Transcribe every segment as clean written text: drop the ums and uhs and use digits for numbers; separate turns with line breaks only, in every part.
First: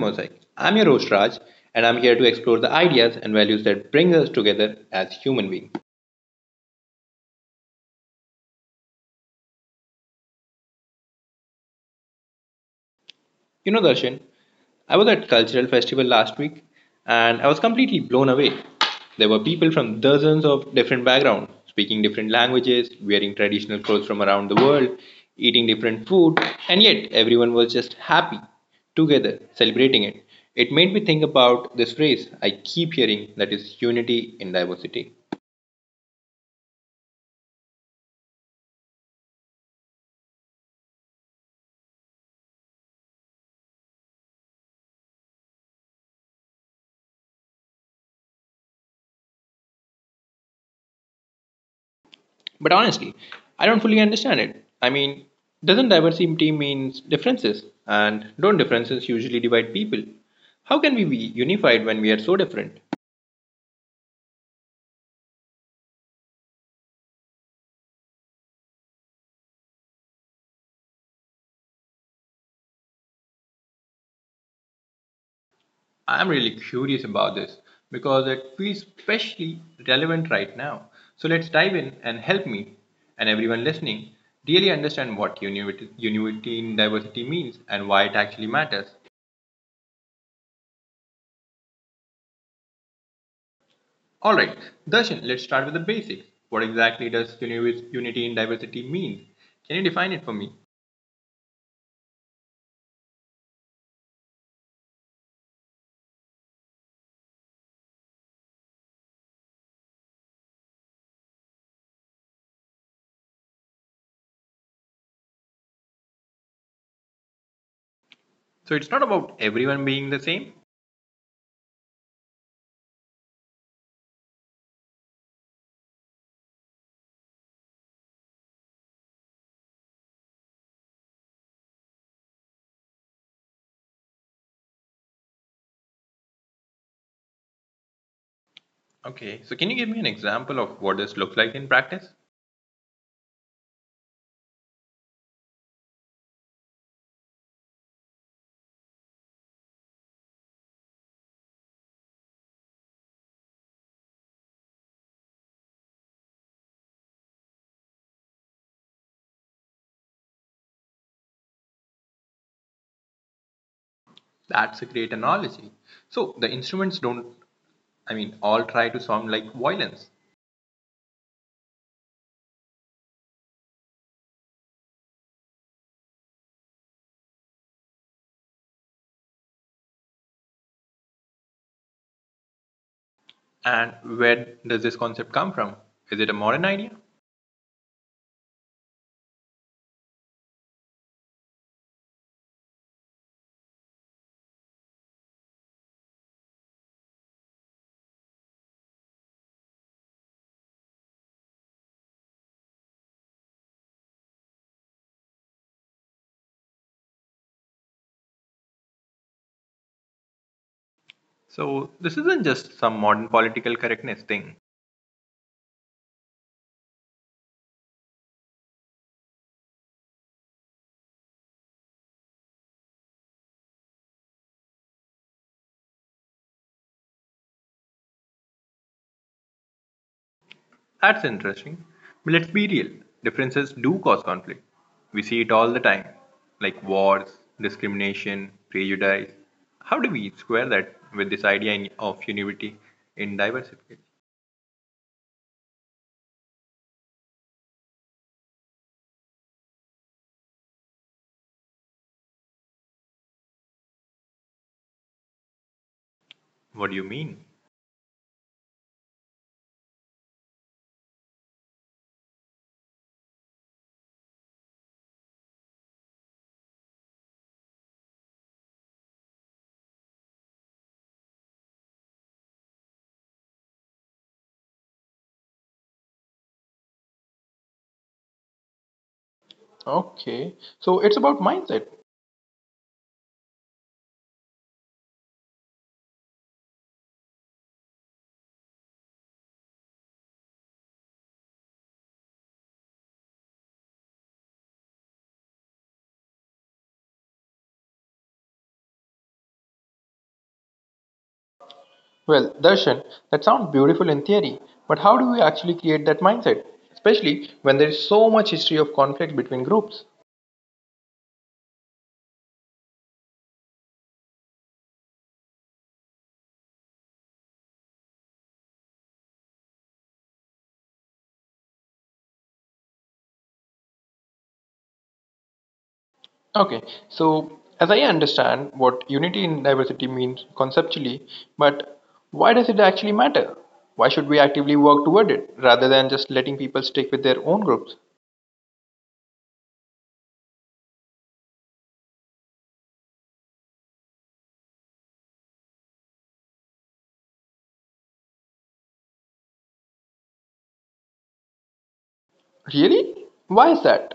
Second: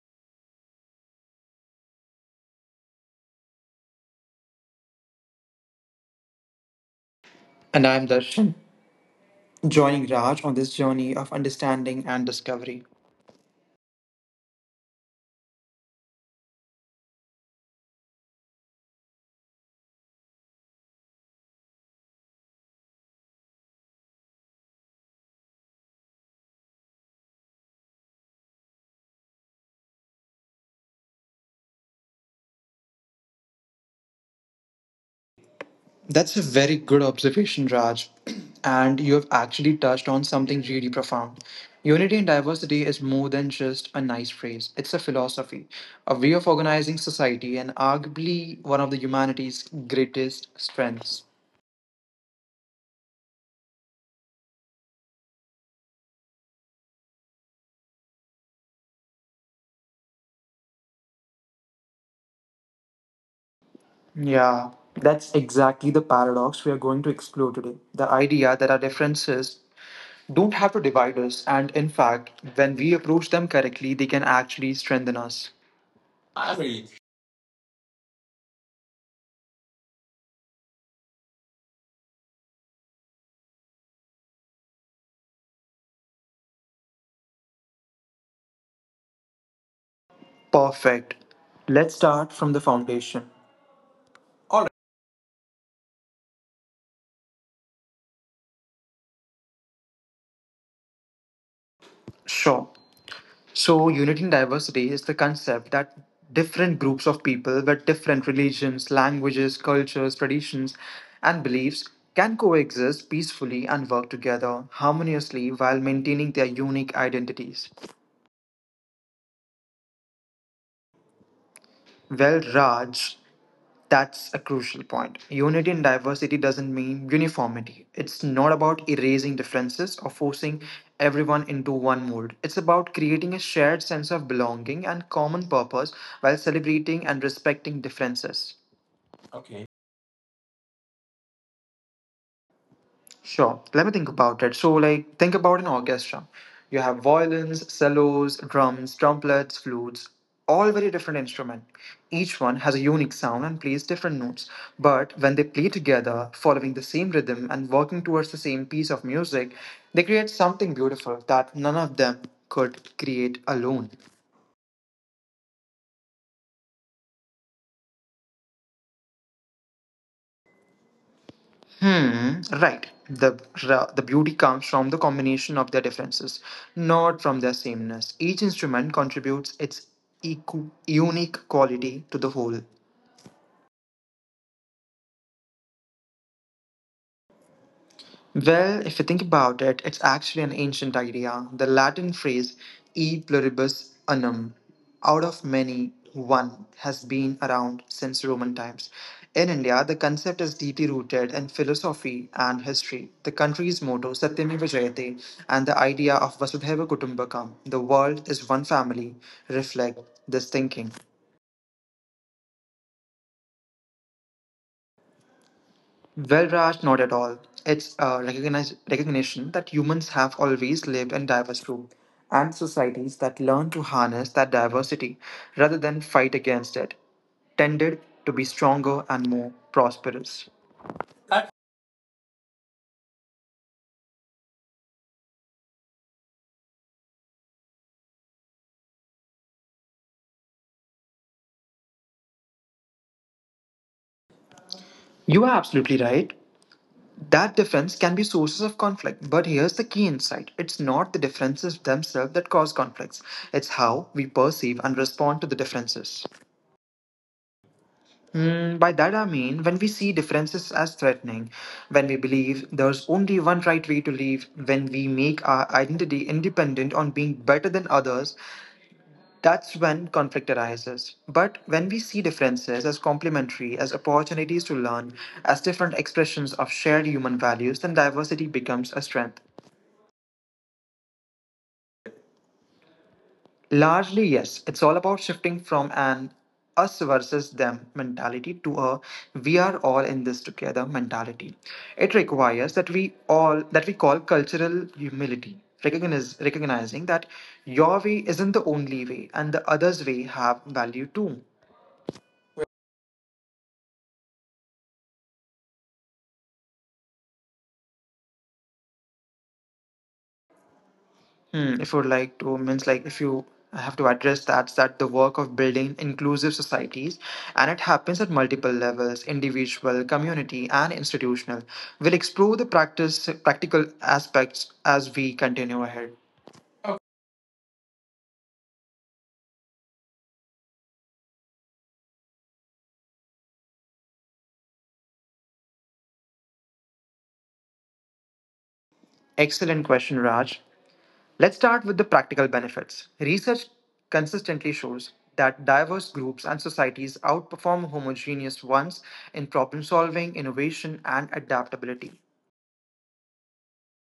Mosaic. I'm your host, Raj, and I'm here to explore the ideas and values that bring us together as human beings.
And I'm Darshan, joining Raj on this journey of understanding and discovery.
You know, Darshan, I was at cultural festival last week, and I was completely blown away. There were people from dozens of different backgrounds, speaking different languages, wearing traditional clothes from around the world, eating different food, and yet everyone was just happy together, celebrating it. It made me think about this phrase I keep hearing that is unity in diversity.
That's a very good observation, Raj. And you have actually touched on something really profound. Unity in diversity is more than just a nice phrase, it's a philosophy, a way of organizing society, and arguably one of the humanity's greatest strengths.
But honestly, I don't fully understand it. Doesn't diversity means differences? And don't differences usually divide people? How can we be unified when we are so different?
Yeah, that's exactly the paradox we are going to explore today. The idea that our differences don't have to divide us. And in fact, when we approach them correctly, they can actually strengthen us.
I'm really
Agree.
curious about this because it feels especially relevant right now. So let's dive in and help me and everyone listening really understand what unity in diversity means and why it actually matters.
Perfect. Let's start from the foundation.
All right, Darshan, let's start with the basics. What exactly does unity in diversity mean? Can you define it for me?
Sure. So, unity and diversity is the concept that different groups of people with different religions, languages, cultures, traditions, and beliefs can coexist peacefully and work together harmoniously while maintaining their unique identities.
So it's not about everyone being the same.
Well, Raj, that's a crucial point. Unity in diversity doesn't mean uniformity. It's not about erasing differences or forcing everyone into one mold. It's about creating a shared sense of belonging and common purpose while celebrating and respecting differences.
Okay, so
Okay.
can you give me an example of what this looks like in practice?
Sure. Let me think about it. So, like, think about an orchestra. You have violins, cellos, drums, trumpets, flutes, all very different instruments. Each one has a unique sound and plays different notes. But when they play together, following the same rhythm and working towards the same piece of music, they create something beautiful that none of them could create alone.
That's a great analogy. So the instruments don't, all try to sound like violins.
Hmm, right. The beauty comes from the combination of their differences, not from their sameness. Each instrument contributes its unique quality to the whole.
And where does this concept come from? Is it a modern idea?
Well, if you think about it, it's actually an ancient idea. The Latin phrase e pluribus unum, out of many, one, has been around since Roman times. In India, the concept is deeply rooted in philosophy and history. The country's motto, Satyameva Jayate, and the idea of Vasudhaiva Kutumbakam, the world is one family, reflect this thinking.
So this isn't just some modern political correctness thing.
Well, Raj, not at all. It's a recognition that humans have always lived in diverse groups, and societies that learn to harness that diversity rather than fight against it, tended to be stronger and more prosperous.
That's interesting. But let's be real, differences do cause conflict. We see it all the time, like wars, discrimination, prejudice. How do we square that with this idea of unity in diversity?
You are absolutely right. That difference can be sources of conflict, but here's the key insight. It's not the differences themselves that cause conflicts. It's how we perceive and respond to the differences.
What do you mean?
By that I mean when we see differences as threatening, when we believe there's only one right way to live, when we make our identity independent on being better than others, that's when conflict arises. But when we see differences as complementary, as opportunities to learn, as different expressions of shared human values, then diversity becomes a strength.
Okay, so it's about mindset.
Largely, yes. It's all about shifting from an us versus them mentality to a we are all in this together mentality. It requires that we all that we call cultural humility, recognizing that your way isn't the only way and the other's way have value too.
Well, Darshan, that sounds beautiful in theory, but how do we actually create that mindset? Especially when there is so much history of conflict between groups.
Hmm, if you would like to means like if you have to address that the work of building inclusive societies, and it happens at multiple levels: individual, community, and institutional. We'll explore the practice practical aspects as we continue ahead.
Okay, so as I understand what unity in diversity means conceptually, but why does it actually matter? Why should we actively work toward it rather than just letting people stick with their own groups?
Excellent question, Raj. Let's start with the practical benefits. Research consistently shows that diverse groups and societies outperform homogeneous ones in problem solving, innovation, and adaptability.
Really? Why is that?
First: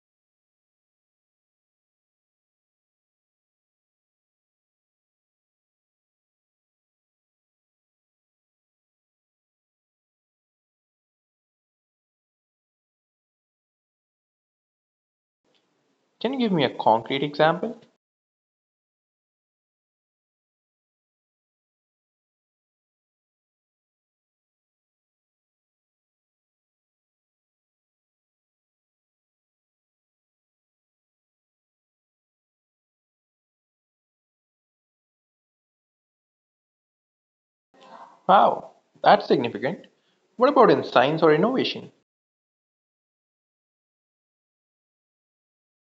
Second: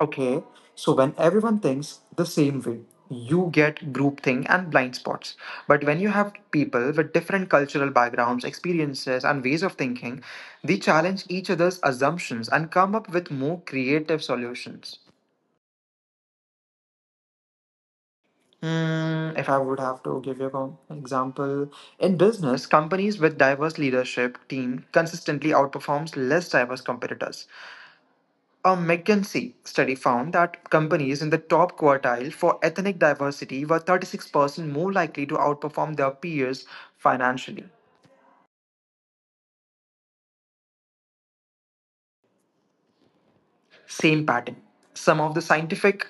Okay, so when everyone thinks the same way, you get groupthink and blind spots. But when you have people with different cultural backgrounds, experiences, and ways of thinking, they challenge each other's assumptions and come up with more creative solutions.
Can you give me a concrete example?
Hmm, if I would have to give you an example, in business, companies with diverse leadership team consistently outperforms less diverse competitors. A McKinsey study found that companies in the top quartile for ethnic diversity were 36% more likely to outperform their peers financially.
Wow, that's significant. What about in science or innovation?
Same pattern. Some of the scientific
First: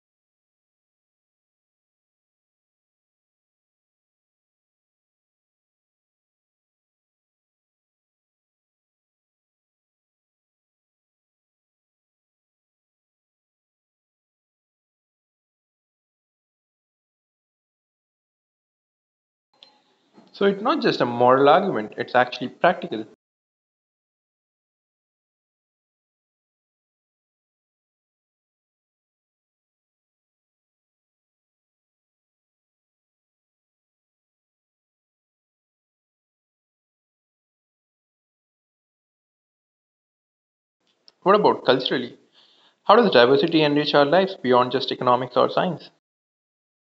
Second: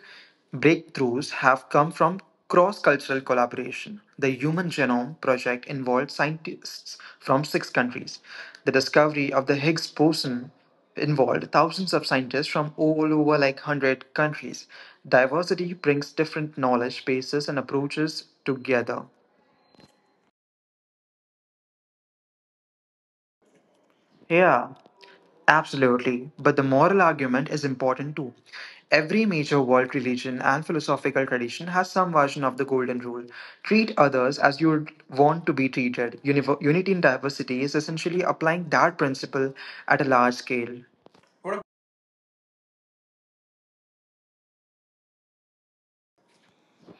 breakthroughs have come from cross cultural collaboration. The Human Genome Project involved scientists from six countries. The discovery of the Higgs boson involved thousands of scientists from all over, like 100 countries. Diversity brings different knowledge bases and approaches together.
So it's not just a moral argument, it's actually practical.
Yeah. Absolutely. But the moral argument is important too. Every major world religion and philosophical tradition has some version of the golden rule: treat others as you would want to be treated. Unity in diversity is essentially applying that principle at a large scale.
What
What?
about culturally? How does diversity enrich our lives beyond just economics or science?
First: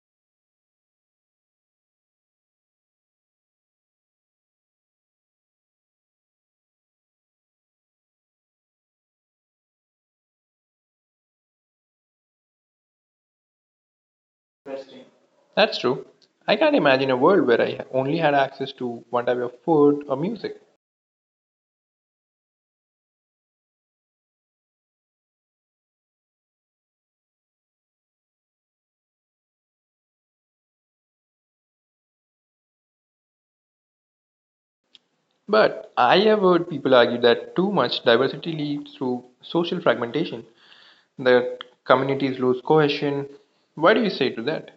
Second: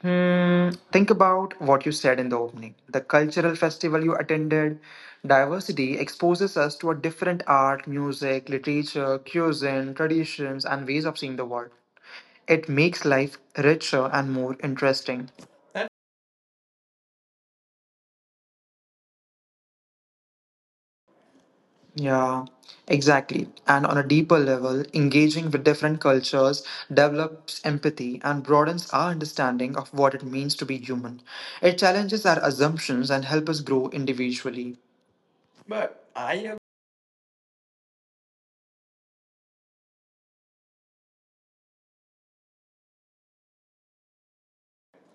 Hmm, think about what you said in the opening. The cultural festival you attended, diversity exposes us to a different art, music, literature, cuisine, traditions, and ways of seeing the world. It makes life richer and more interesting.
That's true. I can't imagine a world where I only had access to one type of food or music.
Yeah, exactly. And on a deeper level, engaging with different cultures develops empathy and broadens our understanding of what it means to be human. It challenges our assumptions and helps us grow individually. But
But
I—
I have heard people argue that too much diversity leads to social fragmentation, that communities lose cohesion. What do you say to that?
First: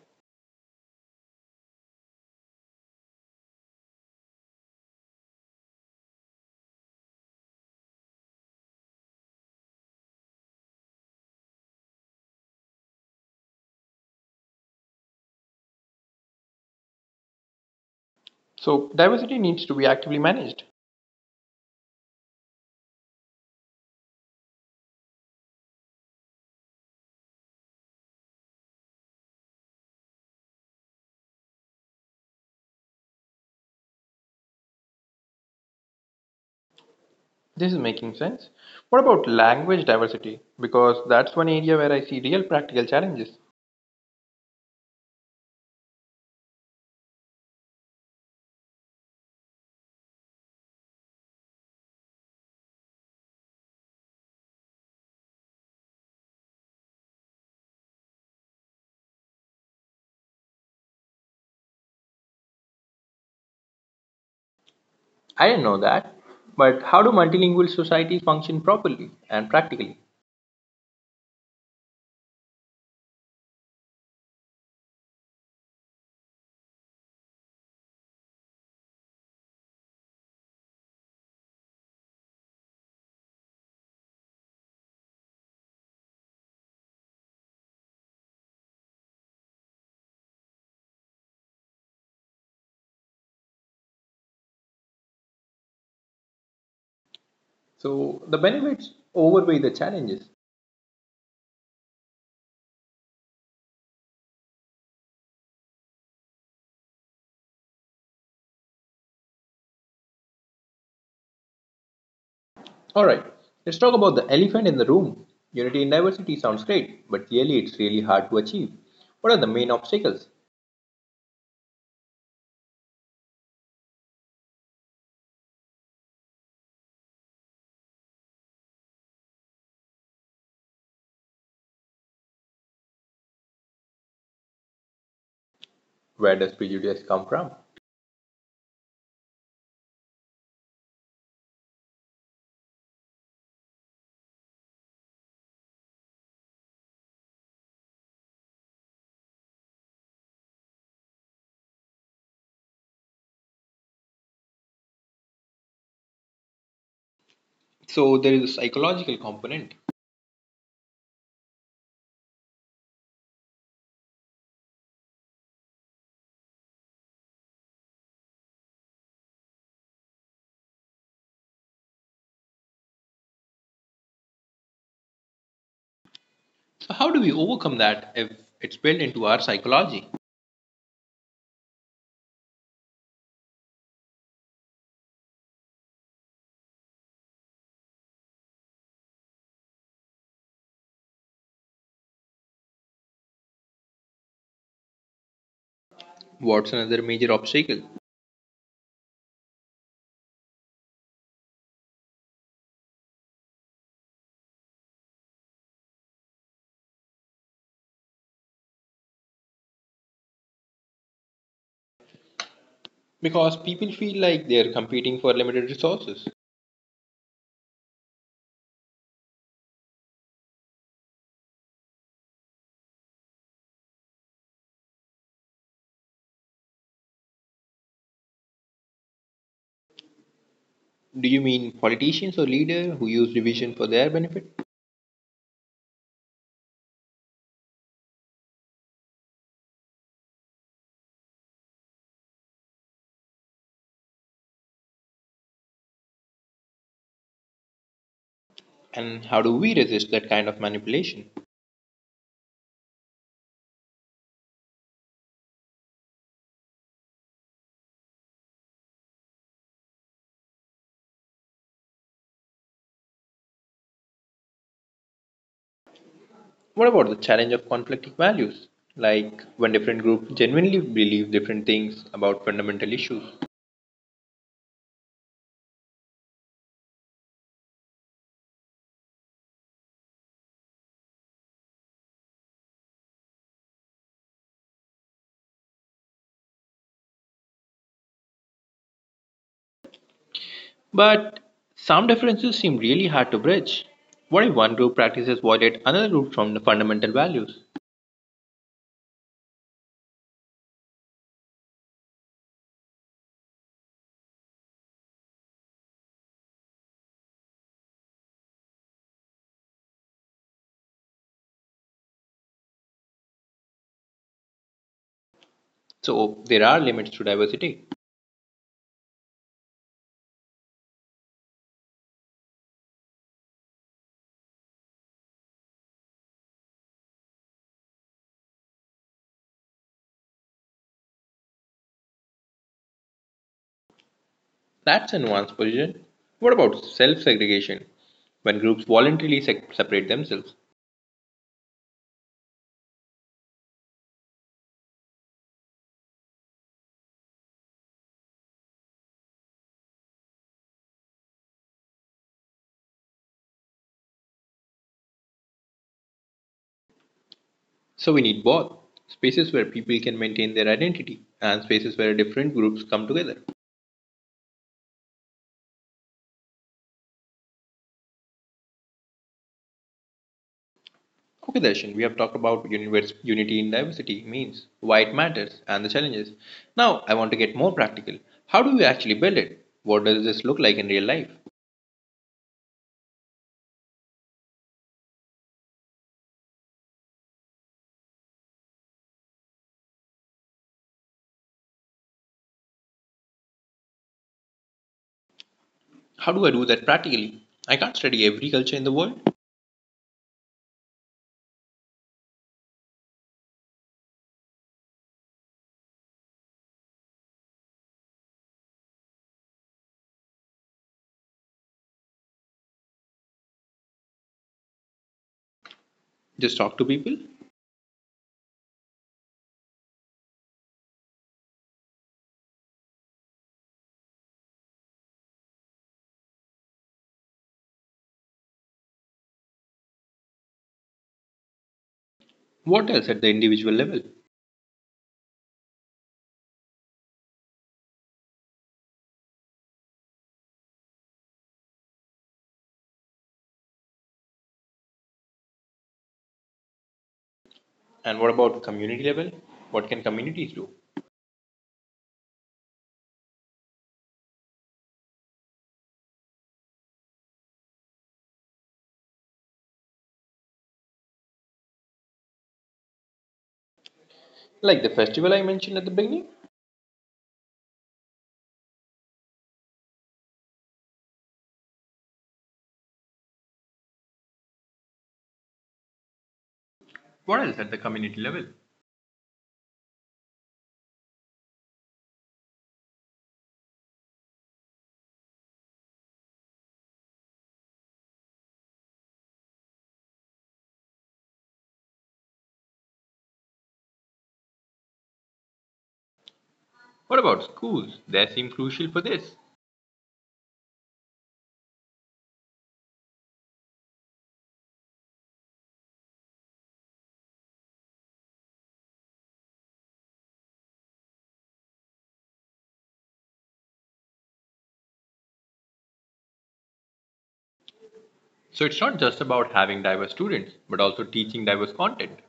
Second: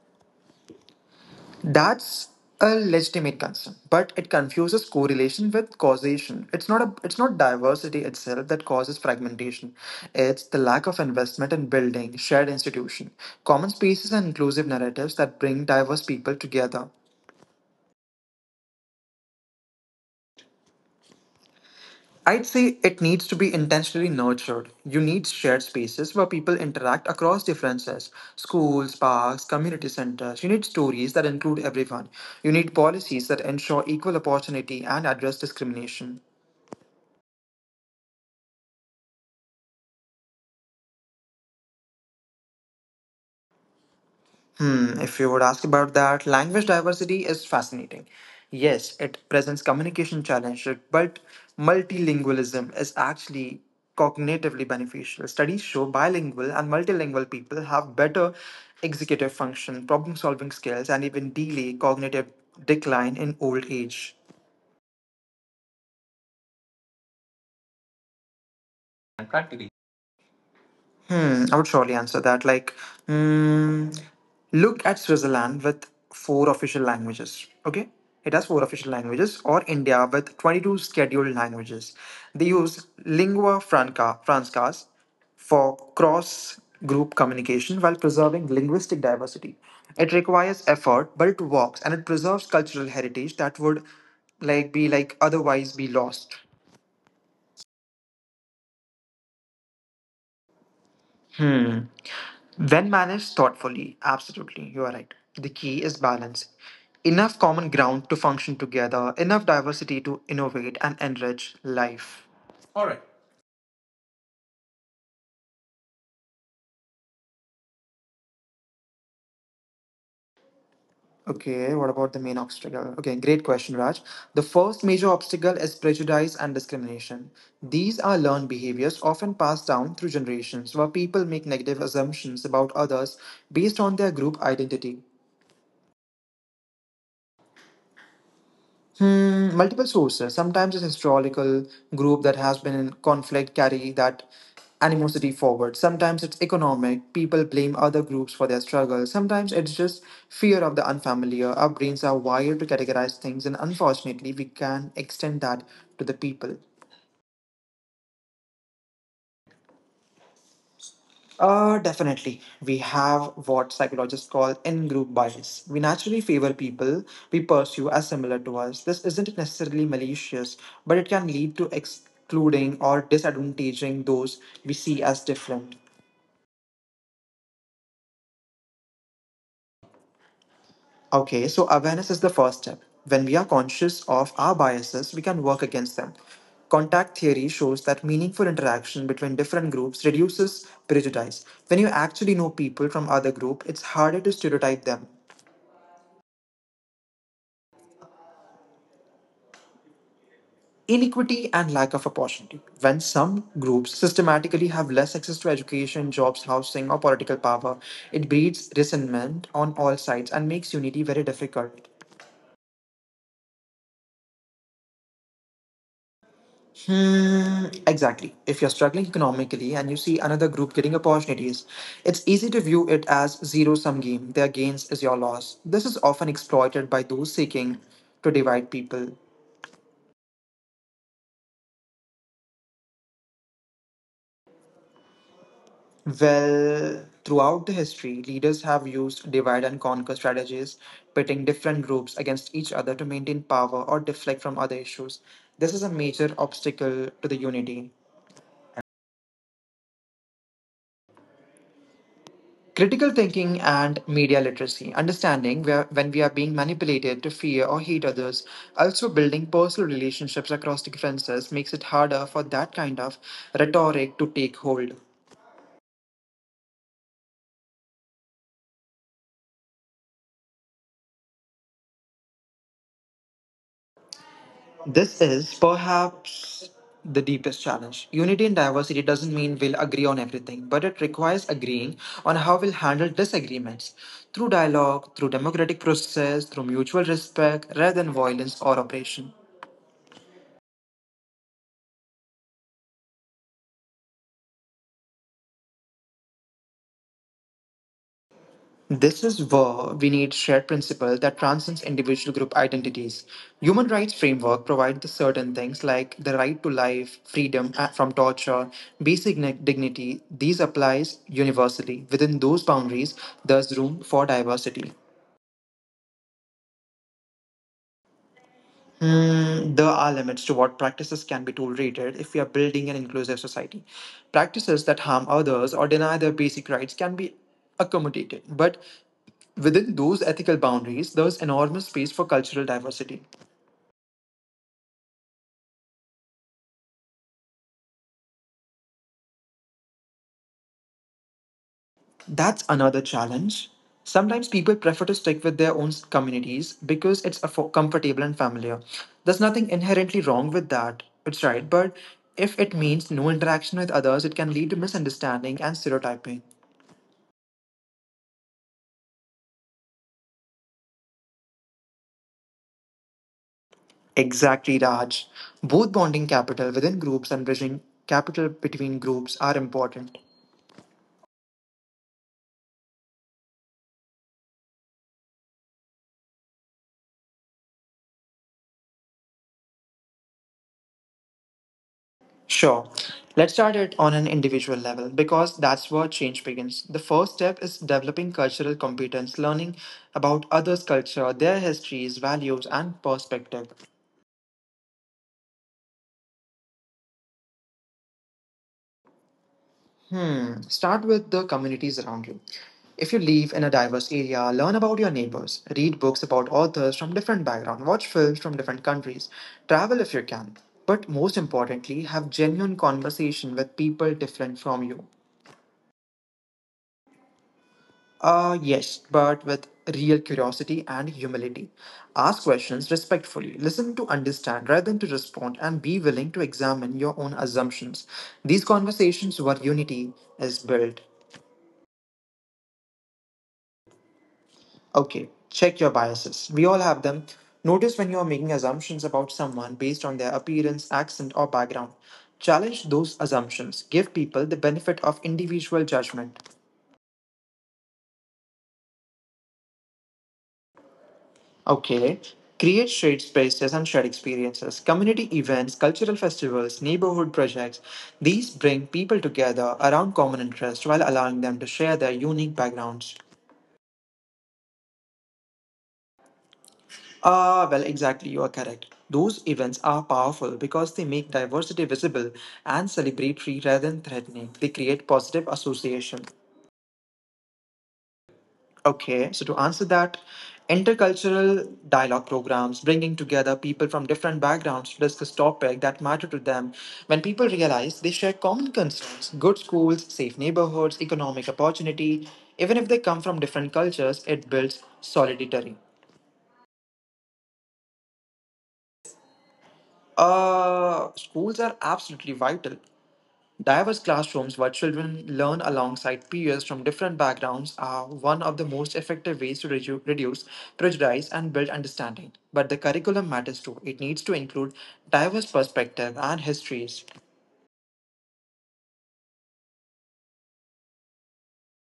that's a legitimate concern, but it confuses correlation with causation. It's not diversity itself that causes fragmentation. It's the lack of investment in building shared institution, common spaces and inclusive narratives that bring diverse people together.
So, diversity needs to be actively managed.
I'd say it needs to be intentionally nurtured. You need shared spaces where people interact across differences: schools, parks, community centers. You need stories that include everyone. You need policies that ensure equal opportunity and address discrimination.
This is making sense. What about language diversity? Because that's one area where I see real practical challenges.
Hmm, if you would ask about that, language diversity is fascinating. Yes, it presents communication challenges, but multilingualism is actually cognitively beneficial. Studies show bilingual and multilingual people have better executive function, problem solving skills, and even delay cognitive decline in old age.
I didn't know that. But how do multilingual societies function properly and
And
practically?
practically, hmm, I would surely answer that. Like, hmm, look at Switzerland with four official languages. Okay, it has four official languages, or India with 22 scheduled languages. They use francas for cross group communication while preserving linguistic diversity. It requires effort, but it works and it preserves cultural heritage that would like be like otherwise be lost.
So the benefits overweigh the challenges.
Hmm. When managed thoughtfully, absolutely, you are right. The key is balance. Enough common ground to function together, enough diversity to innovate and enrich life.
All right,
All right.
let's talk about the elephant in the room. Unity in diversity sounds great, but really it's really hard to achieve. What are the main obstacles?
Okay, what about the main obstacle? Okay, great question, Raj. The first major obstacle is prejudice and discrimination. These are learned behaviors often passed down through generations where people make negative assumptions about others based on their group identity.
Where does prejudice come from?
Hmm, multiple sources. Sometimes it's historical: group that has been in conflict carry that animosity forward. Sometimes it's economic. People blame other groups for their struggle. Sometimes it's just fear of the unfamiliar. Our brains are wired to categorize things, and unfortunately, we can extend that to the people.
So there is a psychological component.
Definitely. We have what psychologists call in group bias. We naturally favor people we pursue as similar to us. This isn't necessarily malicious, but it can lead to excluding or disadvantaging those we see as different.
So how do we overcome that if it's built into our psychology?
Okay, so awareness is the first step. When we are conscious of our biases, we can work against them. Contact theory shows that meaningful interaction between different groups reduces prejudice. When you actually know people from other group, it's harder to stereotype them.
What's another major obstacle?
Inequity and lack of opportunity. When some groups systematically have less access to education, jobs, housing, or political power, it breeds resentment on all sides and makes unity very difficult.
Because people feel like they are competing for limited resources.
Hmm, exactly. If you're struggling economically and you see another group getting opportunities, it's easy to view it as zero sum game. Their gains is your loss. This is often exploited by those seeking to divide people.
Do you mean politicians or leaders who use division for their benefit?
Well, throughout the history, leaders have used divide and conquer strategies, pitting different groups against each other to maintain power or deflect from other issues. This is a major obstacle to the unity.
And how do we resist that kind of manipulation?
Critical thinking and media literacy, understanding where, when we are being manipulated to fear or hate others, also building personal relationships across differences makes it harder for that kind of rhetoric to take hold.
What about the challenge of conflicting values? Like when different groups genuinely believe different things about fundamental issues.
This is perhaps the deepest challenge. Unity in diversity doesn't mean we'll agree on everything, but it requires agreeing on how we'll handle disagreements through dialogue, through democratic process, through mutual respect, rather than violence or oppression.
But some differences seem really hard to bridge. What if one group practices violate another group from the fundamental values?
This is where we need shared principle that transcends individual group identities. Human rights framework provide the certain things like the right to life, freedom from torture, basic dignity. These applies universally. Within those boundaries, there's room for diversity.
So there are limits to diversity.
Hmm, there are limits to what practices can be tolerated if we are building an inclusive society. Practices that harm others or deny their basic rights can be accommodated, but within those ethical boundaries, there's enormous space for cultural diversity.
That's a nuanced position. What about self segregation? When groups voluntarily separate themselves.
That's another challenge. Sometimes people prefer to stick with their own communities because it's comfortable and familiar. There's nothing inherently wrong with that. It's right, but if it means no interaction with others, it can lead to misunderstanding and stereotyping.
So we need both spaces where people can maintain their identity and spaces where different groups come together.
Exactly, Raj. Both bonding capital within groups and bridging capital between groups are important.
Okay, Darshan, we have talked about unity in diversity means, why it matters, and the challenges. Now, I want to get more practical. How do we actually build it? What does this look like in real life?
Sure. Let's start it on an individual level because that's where change begins. The first step is developing cultural competence, learning about others' culture, their histories, values, and perspective.
How do I do that practically? I can't study every culture in the world.
Hmm. Start with the communities around you. If you live in a diverse area, learn about your neighbors, read books about authors from different backgrounds, watch films from different countries, travel if you can, but most importantly, have genuine conversation with people different from you.
Just talk to people.
Yes, but with real curiosity and humility. Ask questions respectfully, listen to understand rather than to respond, and be willing to examine your own assumptions. These conversations where unity is built.
What else at the individual level?
Okay, check your biases. We all have them. Notice when you are making assumptions about someone based on their appearance, accent, or background. Challenge those assumptions. Give people the benefit of individual judgment.
And what about community level? What can communities do?
Okay. Create shared spaces and shared experiences. Community events, cultural festivals, neighborhood projects. These bring people together around common interests while allowing them to share their unique backgrounds.
Like the festival I mentioned at the beginning?
Ah, well, exactly, you are correct. Those events are powerful because they make diversity visible and celebratory rather than threatening. They create positive associations.
What else at the community level?
Okay, so to answer that, intercultural dialogue programs bringing together people from different backgrounds to discuss topics that matter to them. When people realize they share common concerns, good schools, safe neighborhoods, economic opportunity, even if they come from different cultures, it builds solidarity.
What about schools? They seem crucial for this.
Schools are absolutely vital. Diverse classrooms where children learn alongside peers from different backgrounds are one of the most effective ways to reduce prejudice and build understanding. But the curriculum matters too. It needs to include diverse perspectives and histories.
So it's not just about having diverse students, but also teaching diverse content.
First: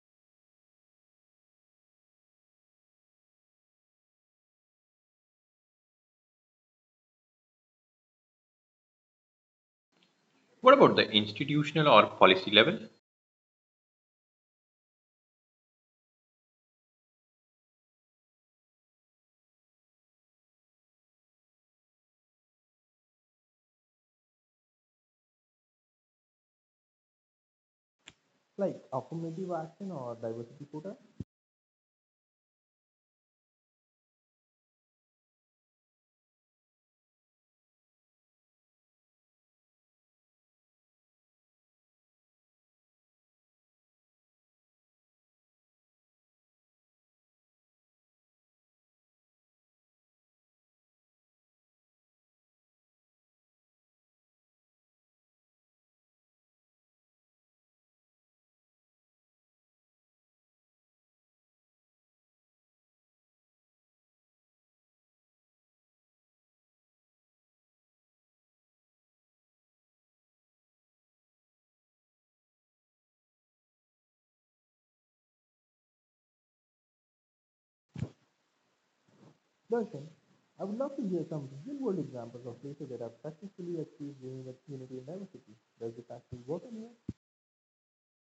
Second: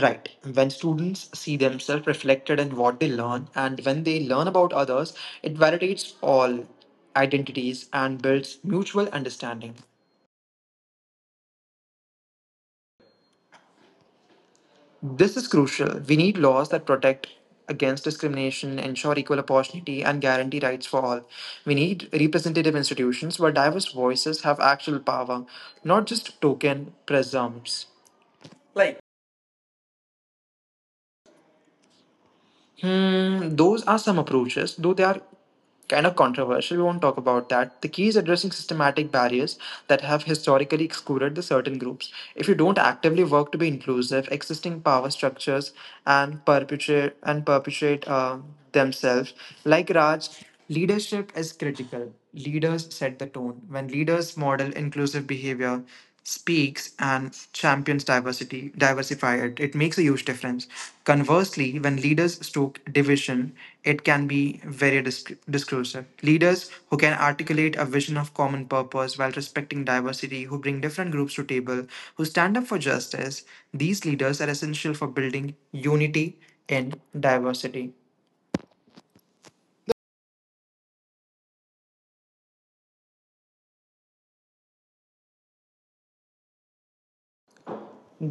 Right. When students see themselves reflected in what they learn and when they learn about others, it validates all identities and builds mutual understanding.
What about the institutional or policy level?
This is crucial. We need laws that protect against discrimination, ensure equal opportunity, and guarantee rights for all. We need representative institutions where diverse voices have actual power, not just token presumpts.
Like
Like
affirmative action or diversity quota?
Hmm, those are some approaches, though they are kind of controversial. We won't talk about that. The key is addressing systematic barriers that have historically excluded the certain groups. If you don't actively work to be inclusive, existing power structures and perpetuate and perpetuate themselves. Like Raj, leadership is critical. Leaders set the tone. When leaders model inclusive behavior, speaks and champions diversity diversify it makes a huge difference. Conversely, when leaders stoke division, it can be very discursive. Leaders who can articulate a vision of common purpose while respecting diversity, who bring different groups to table, who stand up for justice, these leaders are essential for building unity in diversity.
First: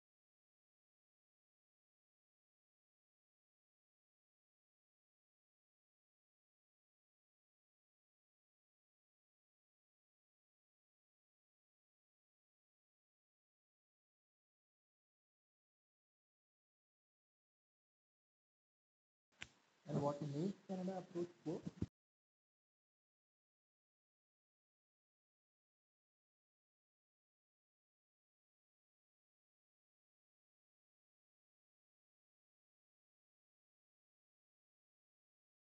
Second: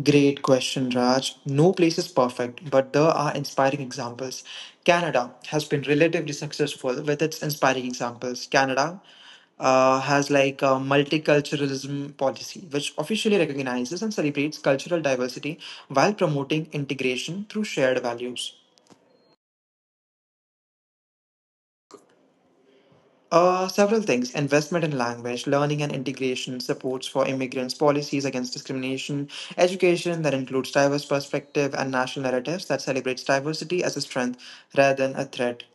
Great question, Raj. No place is perfect, but there are inspiring examples. Canada has been relatively successful with its inspiring examples. Canada has like a multiculturalism policy, which officially recognizes and celebrates cultural diversity while promoting integration through shared values. Several things: investment in language, learning and integration, supports for immigrants, policies against discrimination, education that includes diverse perspective, and national narratives that celebrates diversity as a strength rather than a threat.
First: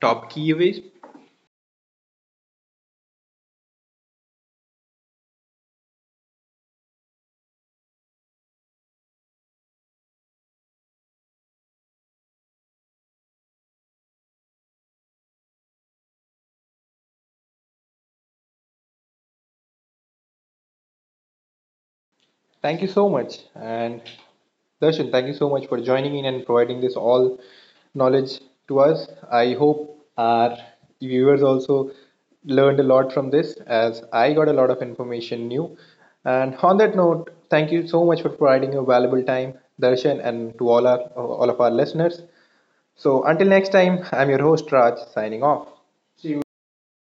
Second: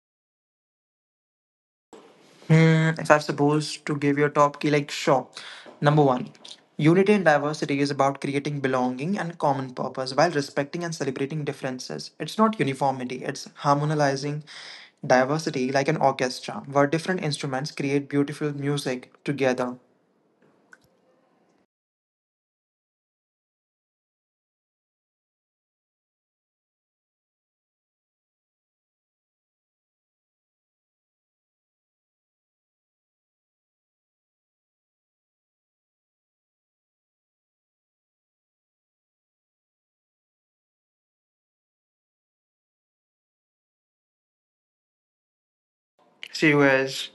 Top key ways.
Hmm, if I'm supposed to give you a top key, like sure. Number one, unity and diversity is about creating belonging and common purpose while respecting and celebrating differences. It's not uniformity, it's harmonizing diversity like an orchestra where different instruments create beautiful music together. See you guys.